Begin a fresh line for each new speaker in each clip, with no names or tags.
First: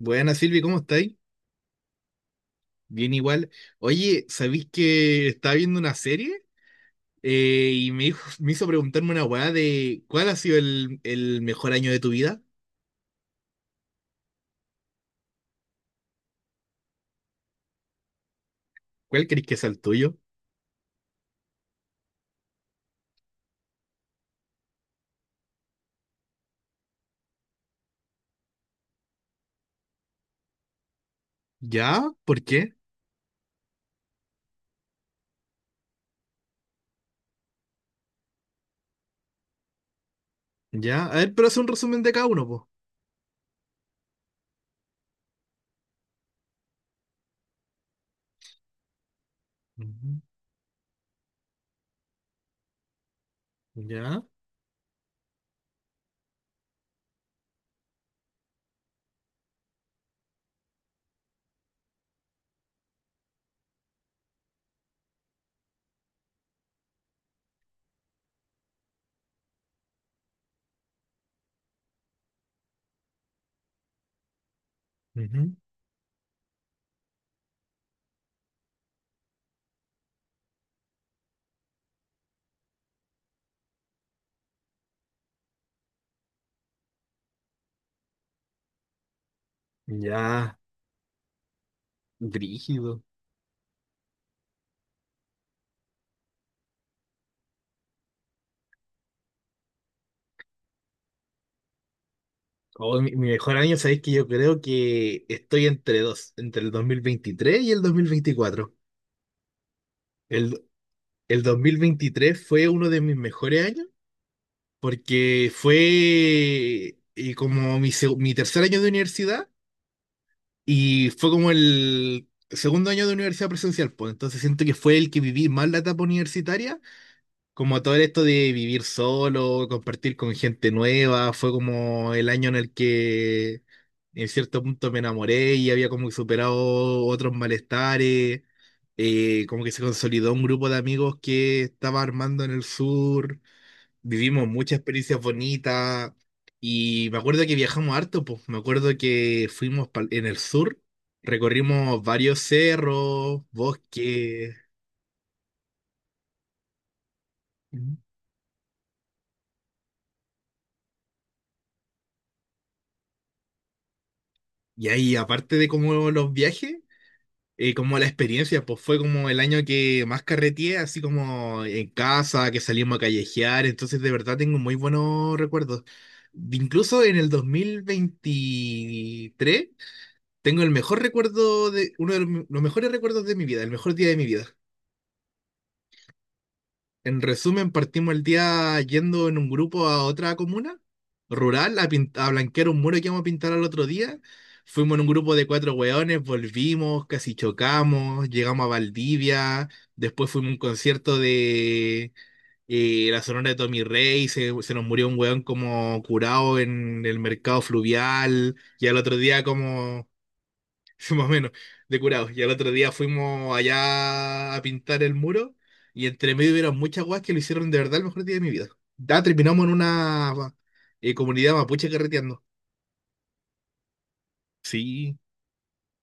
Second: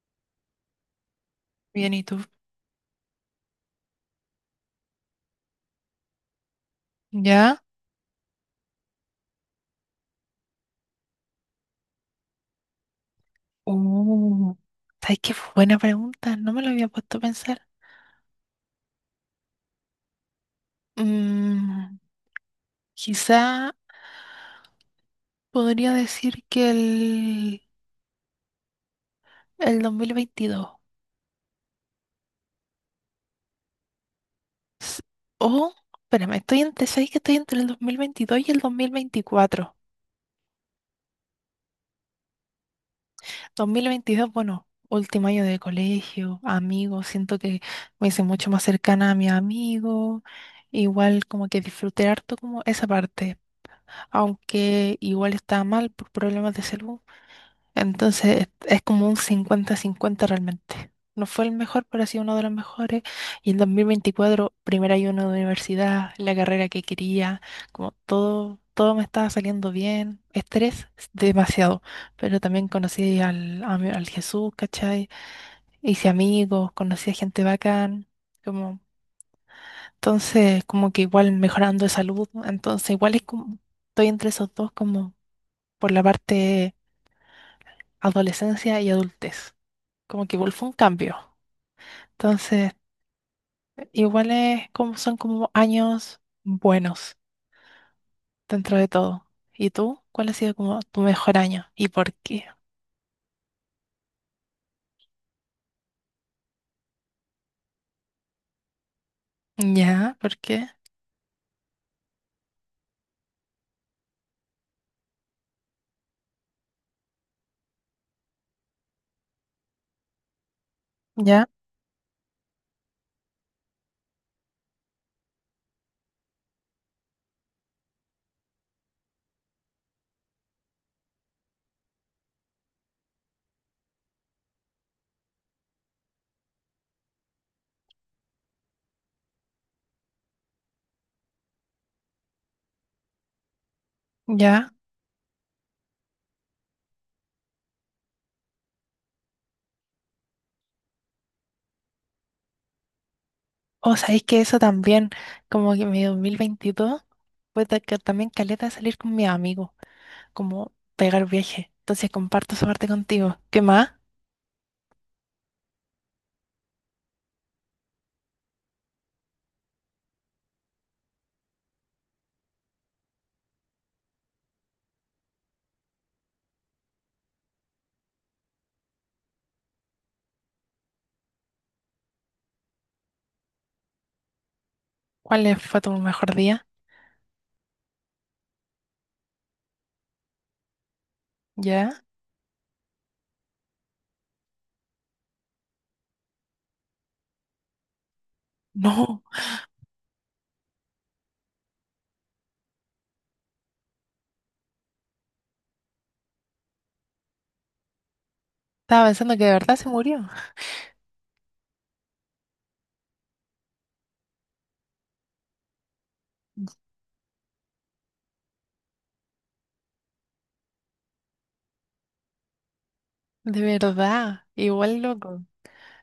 Buenas, Silvi, ¿cómo estáis?
Bien, ¿y tú?
Bien igual. Oye, ¿sabéis que estaba viendo una serie?
¿Ya?
Y me hizo preguntarme una weá de ¿cuál ha sido el mejor año de tu vida?
Uh, ¿Sabes qué? Fue buena pregunta. No me lo había puesto a pensar.
¿Cuál crees que es el tuyo?
Mm, Quizá podría decir que el 2022.
¿Ya? ¿Por qué?
S- O, espérame, estoy entre, ¿sabes que estoy entre el 2022 y el dos mil veinticuatro.
¿Ya? A ver, pero haz un resumen de cada uno, po.
2022, bueno, último año de colegio, amigos, siento que me hice mucho más cercana a mis
Ujú.
amigos, igual como que disfruté harto como esa parte.
¿Ya?
Aunque igual estaba mal por problemas de salud. Entonces es como un cincuenta-cincuenta realmente. No fue el mejor, pero ha sido uno de los mejores. Y en 2024, primer año de universidad, la carrera que quería, como todo me estaba saliendo bien. Estrés, demasiado. Pero también conocí al Jesús, ¿cachai?
Ujú.
Hice amigos, conocí a gente bacán. Como, entonces, como que igual mejorando de salud, ¿no? Entonces, igual es como, estoy entre esos dos, como por la parte adolescencia y adultez. Como que igual
Ya.
fue un cambio. Entonces,
Brígido.
igual es como, son como años buenos dentro de todo. ¿Y tú? ¿Cuál ha sido como tu mejor año? ¿Y por qué?
Oh, mi mejor año, ¿sabéis que yo creo que estoy entre dos, entre el 2023 y el 2024?
Ya, ¿por
El,
qué?
el 2023 fue uno de mis mejores años porque fue como mi tercer año de universidad y fue
Ya,
como el segundo año de universidad presencial, pues entonces siento que fue el que viví más la etapa universitaria, como todo esto de vivir solo, compartir con gente nueva, fue como el año en el que en cierto punto me enamoré y había como superado otros malestares, como que se consolidó un grupo de amigos que estaba armando en el sur. Vivimos
ya.
muchas experiencias bonitas y me acuerdo que viajamos harto, pues me acuerdo que en el sur, recorrimos varios cerros,
O sea, es que
bosques.
eso también, como que mi 2022 fue
Ujú.
que también caleta de salir con mi amigo, como pegar viaje. Entonces comparto esa parte contigo. ¿Qué más?
Y ahí aparte de como los viajes, como la experiencia, pues fue como el año que más carreteé, así como en casa, que salimos a callejear, entonces de verdad tengo muy buenos recuerdos. Incluso en el 2023 tengo el mejor recuerdo de, uno de los mejores recuerdos de mi vida, el mejor día de mi vida.
¿Cuál fue tu mejor día?
En resumen, partimos el día yendo en un grupo a otra comuna rural a,
¿Ya?
a blanquear un muro que íbamos a pintar al otro día. Fuimos en un grupo de cuatro hueones, volvimos, casi chocamos, llegamos a
No.
Valdivia, después fuimos a un concierto de la Sonora de Tommy Rey, se nos murió un hueón como curado en el mercado fluvial, y al
Estaba
otro
pensando
día
que de verdad se
como
murió.
más o menos, de curados. Y al otro día fuimos allá a pintar el muro y entre medio hubieron muchas guas que lo hicieron de verdad el mejor día de mi vida. Ya terminamos en una comunidad mapuche carreteando.
De verdad. Igual
Sí,
loco.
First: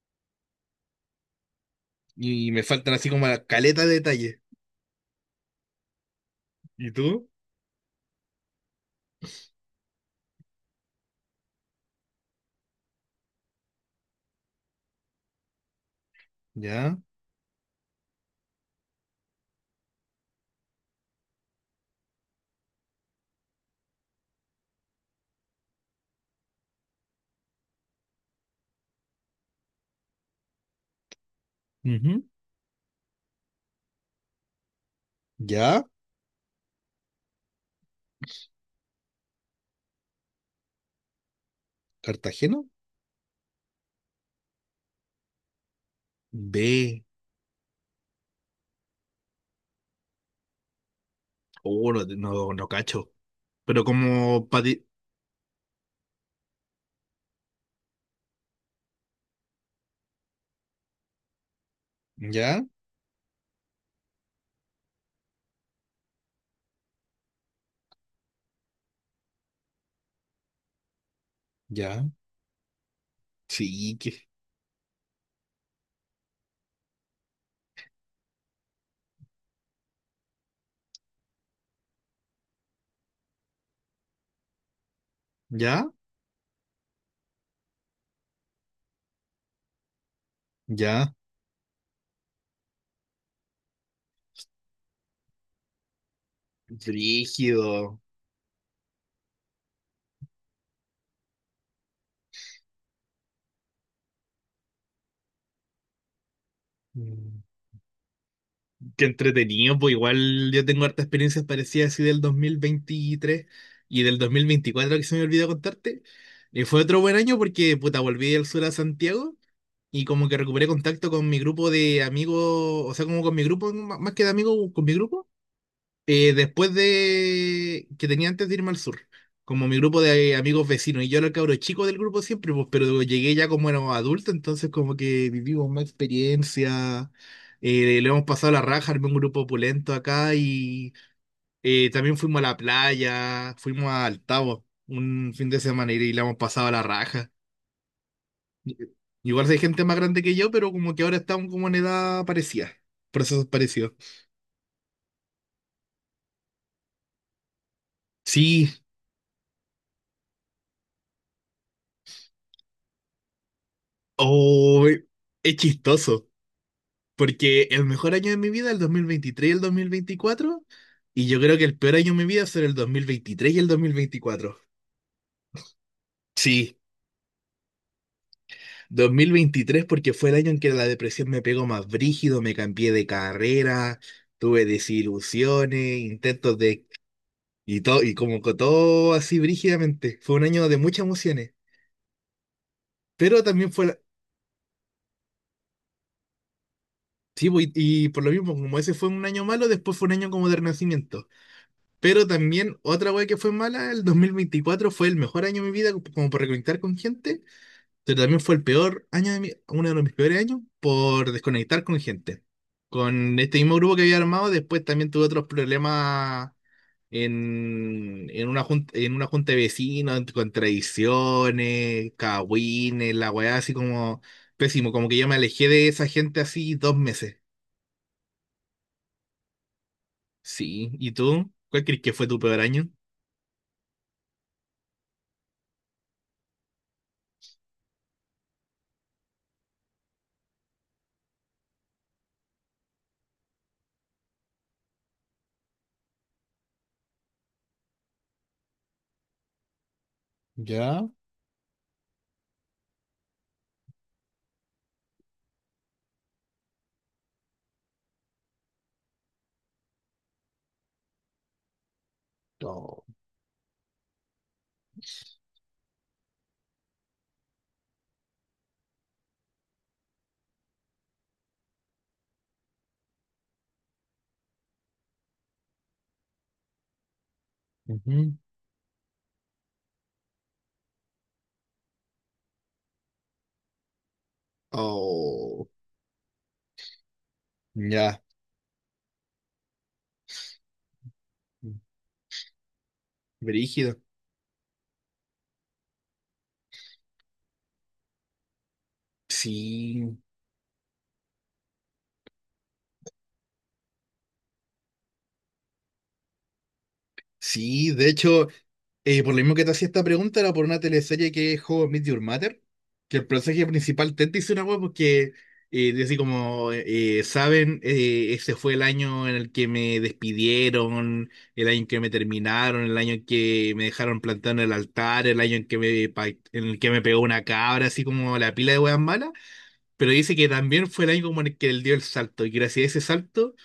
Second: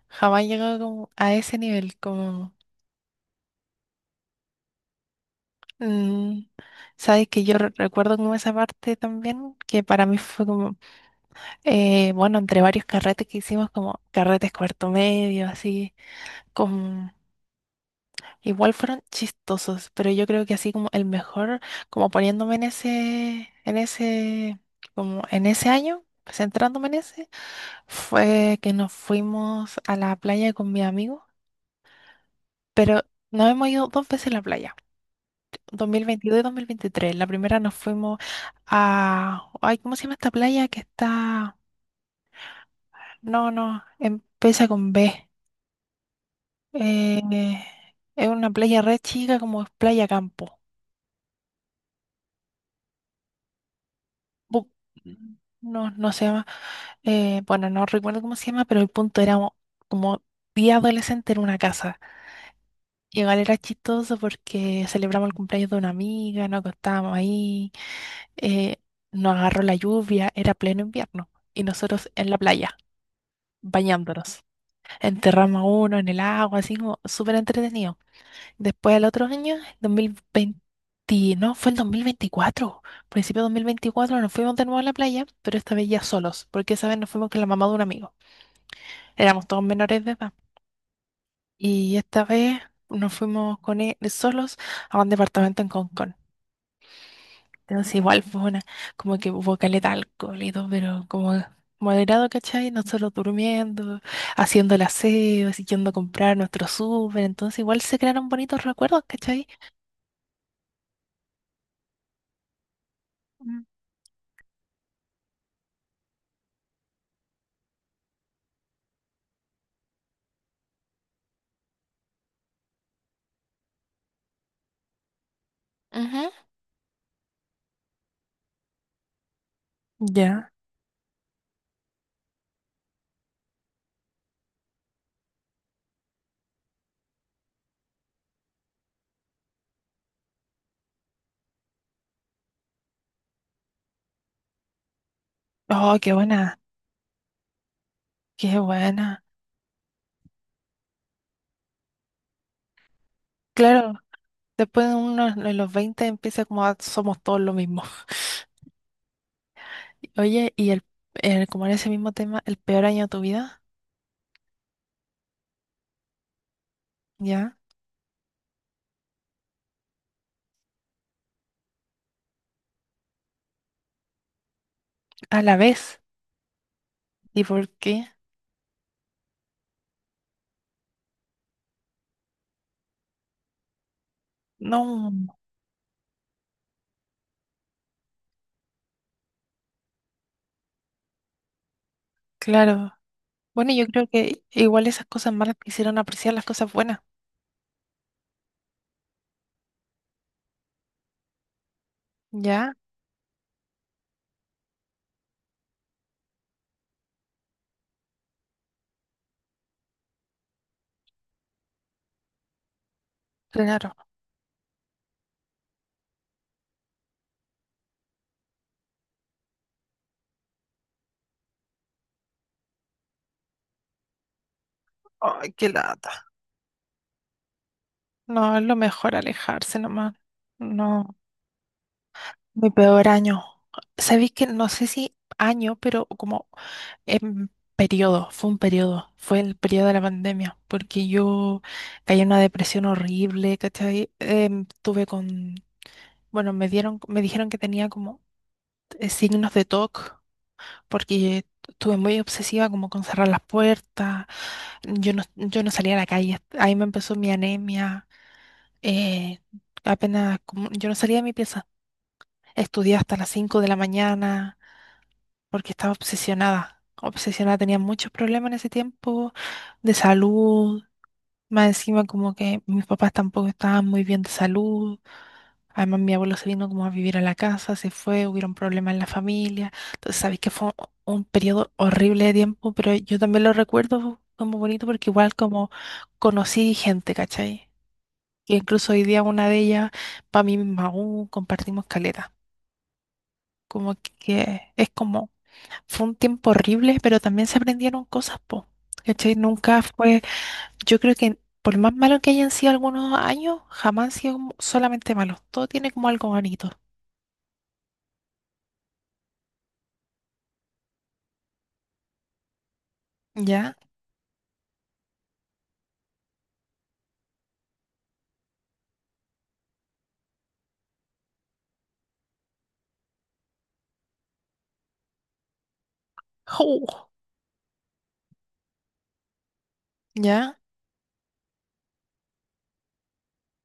Jamás llegó como a ese nivel.
y
Como.
me faltan así como la caleta de detalles.
mm,
¿Y tú?
sabes que yo recuerdo como esa parte también. Que para mí fue como, bueno, entre varios carretes que hicimos, como carretes cuarto medio, así.
Ya.
Como. Igual fueron chistosos. Pero yo creo que así como el mejor. Como poniéndome en ese. En ese. Como en ese año. Centrándome en ese. Fue que nos fuimos a la playa con mi amigo.
Ujú.
Pero nos hemos ido dos veces a la playa,
Ya.
2022 y 2023. La primera nos fuimos a, ay, ¿cómo se llama esta playa que está?
¿Cartagena?
No, no, empieza con B.
B.
Eh, es una playa re chica como es Playa Campo.
Oh, no, no, no cacho. Pero como
Bu- No, no se llama. Bueno, no recuerdo cómo se llama, pero el punto era como día adolescente en una casa.
ya,
Y igual era chistoso porque celebramos el cumpleaños de una amiga, nos acostábamos ahí. eh, Nos agarró la lluvia, era pleno invierno, y
ya.
nosotros en la playa,
Sí, que.
bañándonos. Enterramos a uno en el agua, así como súper entretenido. Después, al otro año, 2020, no, fue el 2024, principio de 2024, nos fuimos de nuevo a la playa, pero esta
Ya,
vez ya solos, porque esa vez nos fuimos con la mamá de un amigo. Éramos todos menores de edad.
ya.
Y esta vez nos fuimos con él solos a un departamento en Concón. Entonces
Rígido.
igual fue una, como que hubo caleta de alcohol y todo, pero como moderado, ¿cachai? Nosotros durmiendo, haciendo el aseo, así yendo a comprar nuestro súper, entonces igual se crearon bonitos recuerdos,
Qué
¿cachai?
entretenido, pues igual yo tengo hartas experiencias parecidas así del 2023
Mm.
y del 2024 que se me olvidó contarte. Y fue otro buen año porque, puta, volví al sur a Santiago y como que recuperé contacto con mi grupo de amigos, o sea, como con mi grupo, más que de amigos, con mi grupo.
Ujú.
Después de que tenía antes de irme al sur, como mi grupo de
Ya.
amigos vecinos, y yo era el cabro chico del grupo siempre, pues, pero llegué ya como era adulto, entonces como que vivimos más experiencia, le hemos pasado la raja, armé un grupo opulento acá y también fuimos a la playa, fuimos a Altavo un fin de semana
Oh,
y
qué
le hemos
buena,
pasado la raja.
qué buena.
Igual si hay gente más grande que yo, pero como que ahora estamos como en edad parecida, procesos parecidos.
Claro, después de los 20 empieza como somos todos lo mismo.
Sí,
Oye, y el, el como en ese mismo tema, el peor año de tu vida,
oh, es chistoso.
¿ya?
Porque el mejor año de mi vida, el 2023 y el dos mil veinticuatro, y yo creo que el peor año de mi vida será el 2023 y el dos mil veinticuatro.
A la vez.
Sí,
¿Y por qué?
2023 porque fue el año en que la depresión me pegó más brígido, me cambié de carrera, tuve
No,
desilusiones, intentos de... Y todo, y como que todo así brígidamente. Fue un año de muchas emociones,
claro.
pero también
Bueno,
fue...
yo creo que igual esas cosas malas te hicieron apreciar las cosas buenas,
Sí, pues, y por lo mismo, como ese fue un año malo, después fue un año como de renacimiento. Pero
¿ya?
también otra wea que fue mala, el 2024 fue el mejor año de mi vida como por reconectar con gente, pero también fue el peor año de mi, uno de mis peores años por desconectar con gente. Con este mismo grupo
Claro.
que había armado, después también tuve otros problemas en una junta de vecinos, con tradiciones, cagüines, la weá así como pésimo, como que yo me
Ay,
alejé
qué
de esa
lata.
gente así 2 meses.
No, es lo mejor alejarse nomás.
Sí, ¿y
No,
tú? ¿Cuál crees que fue tu peor
mi
año?
peor año. Sabéis que no sé si año, pero como en periodo, fue un periodo, fue el periodo de la pandemia, porque yo caí en una depresión horrible, ¿cachai? Bueno, me dijeron que tenía como signos de TOC,
¿Ya?
porque estuve muy obsesiva como con cerrar las puertas. Yo no salía a la calle. Ahí me empezó mi anemia. eh, Apenas, yo no salía de mi pieza. Estudié
No.
hasta las 5 de la mañana porque estaba obsesionada. Obsesionada, tenía muchos problemas en ese tiempo de salud. Más encima como que mis papás tampoco estaban muy bien de salud. Además mi abuelo se vino como a vivir a la casa, se fue,
Ujú.
hubieron problemas en la familia. Entonces sabéis que fue un periodo horrible de tiempo, pero yo también lo recuerdo como bonito porque igual
Oh,
como conocí gente, ¿cachai?
ya,
Que incluso hoy día una de ellas, para mí misma aún, compartimos caleta.
brígido.
Como que es como, fue un tiempo horrible, pero también se aprendieron cosas, po. ¿Cachai? Nunca
Sí,
fue. Yo creo que por más malo que hayan sido algunos años, jamás han sido como solamente malos. Todo tiene como algo bonito.
sí, de hecho, por lo mismo que te hacía esta pregunta, era por una teleserie que es How I Met Your Mother, que el personaje
¿Ya?
principal, Ted, dice una hueá porque, dice saben, ese fue el año en el que me despidieron, el año en que me terminaron, el año en que me dejaron plantado en el altar, el año en que en el
¡Ju!
que me pegó una cabra, así como la pila de hueas malas, pero dice que
¿Ya?
también fue el año como en el que él dio el salto, y gracias a ese salto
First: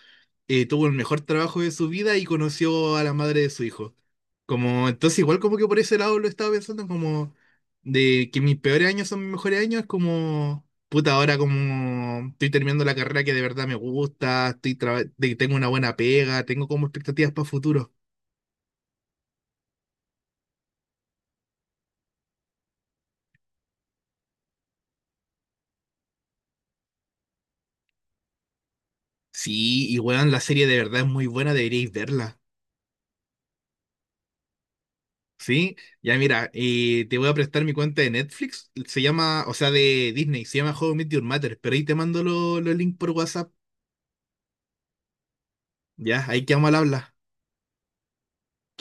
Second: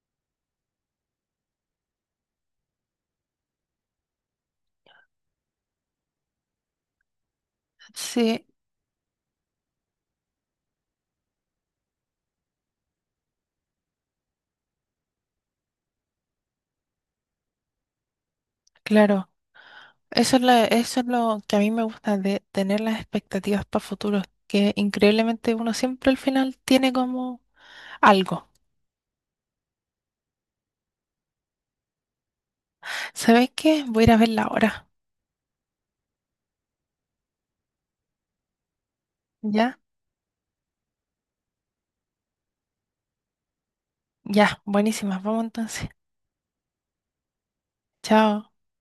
tuvo el mejor trabajo de su vida y conoció a la madre de su hijo. Como, entonces igual como que por ese lado lo estaba pensando como de que
Sí,
mis peores años son mis mejores años, es como, puta, ahora como estoy terminando la carrera que de verdad me gusta, estoy tengo una buena pega, tengo como expectativas para futuro.
claro. Eso es lo que a mí me gusta de tener las expectativas para futuros, que increíblemente uno siempre al final tiene como algo.
Sí, y weón, la serie de verdad es muy buena, deberíais verla.
¿Sabéis qué? Voy a ir a verla ahora.
Sí, ya mira, te voy a prestar mi cuenta de Netflix, se llama, o sea,
¿Ya?
de Disney, se llama How I Met Your Mother, pero ahí te mando los links por WhatsApp.
Ya, buenísimas. Vamos entonces.
Ya, ahí quedamos al habla.
Chao.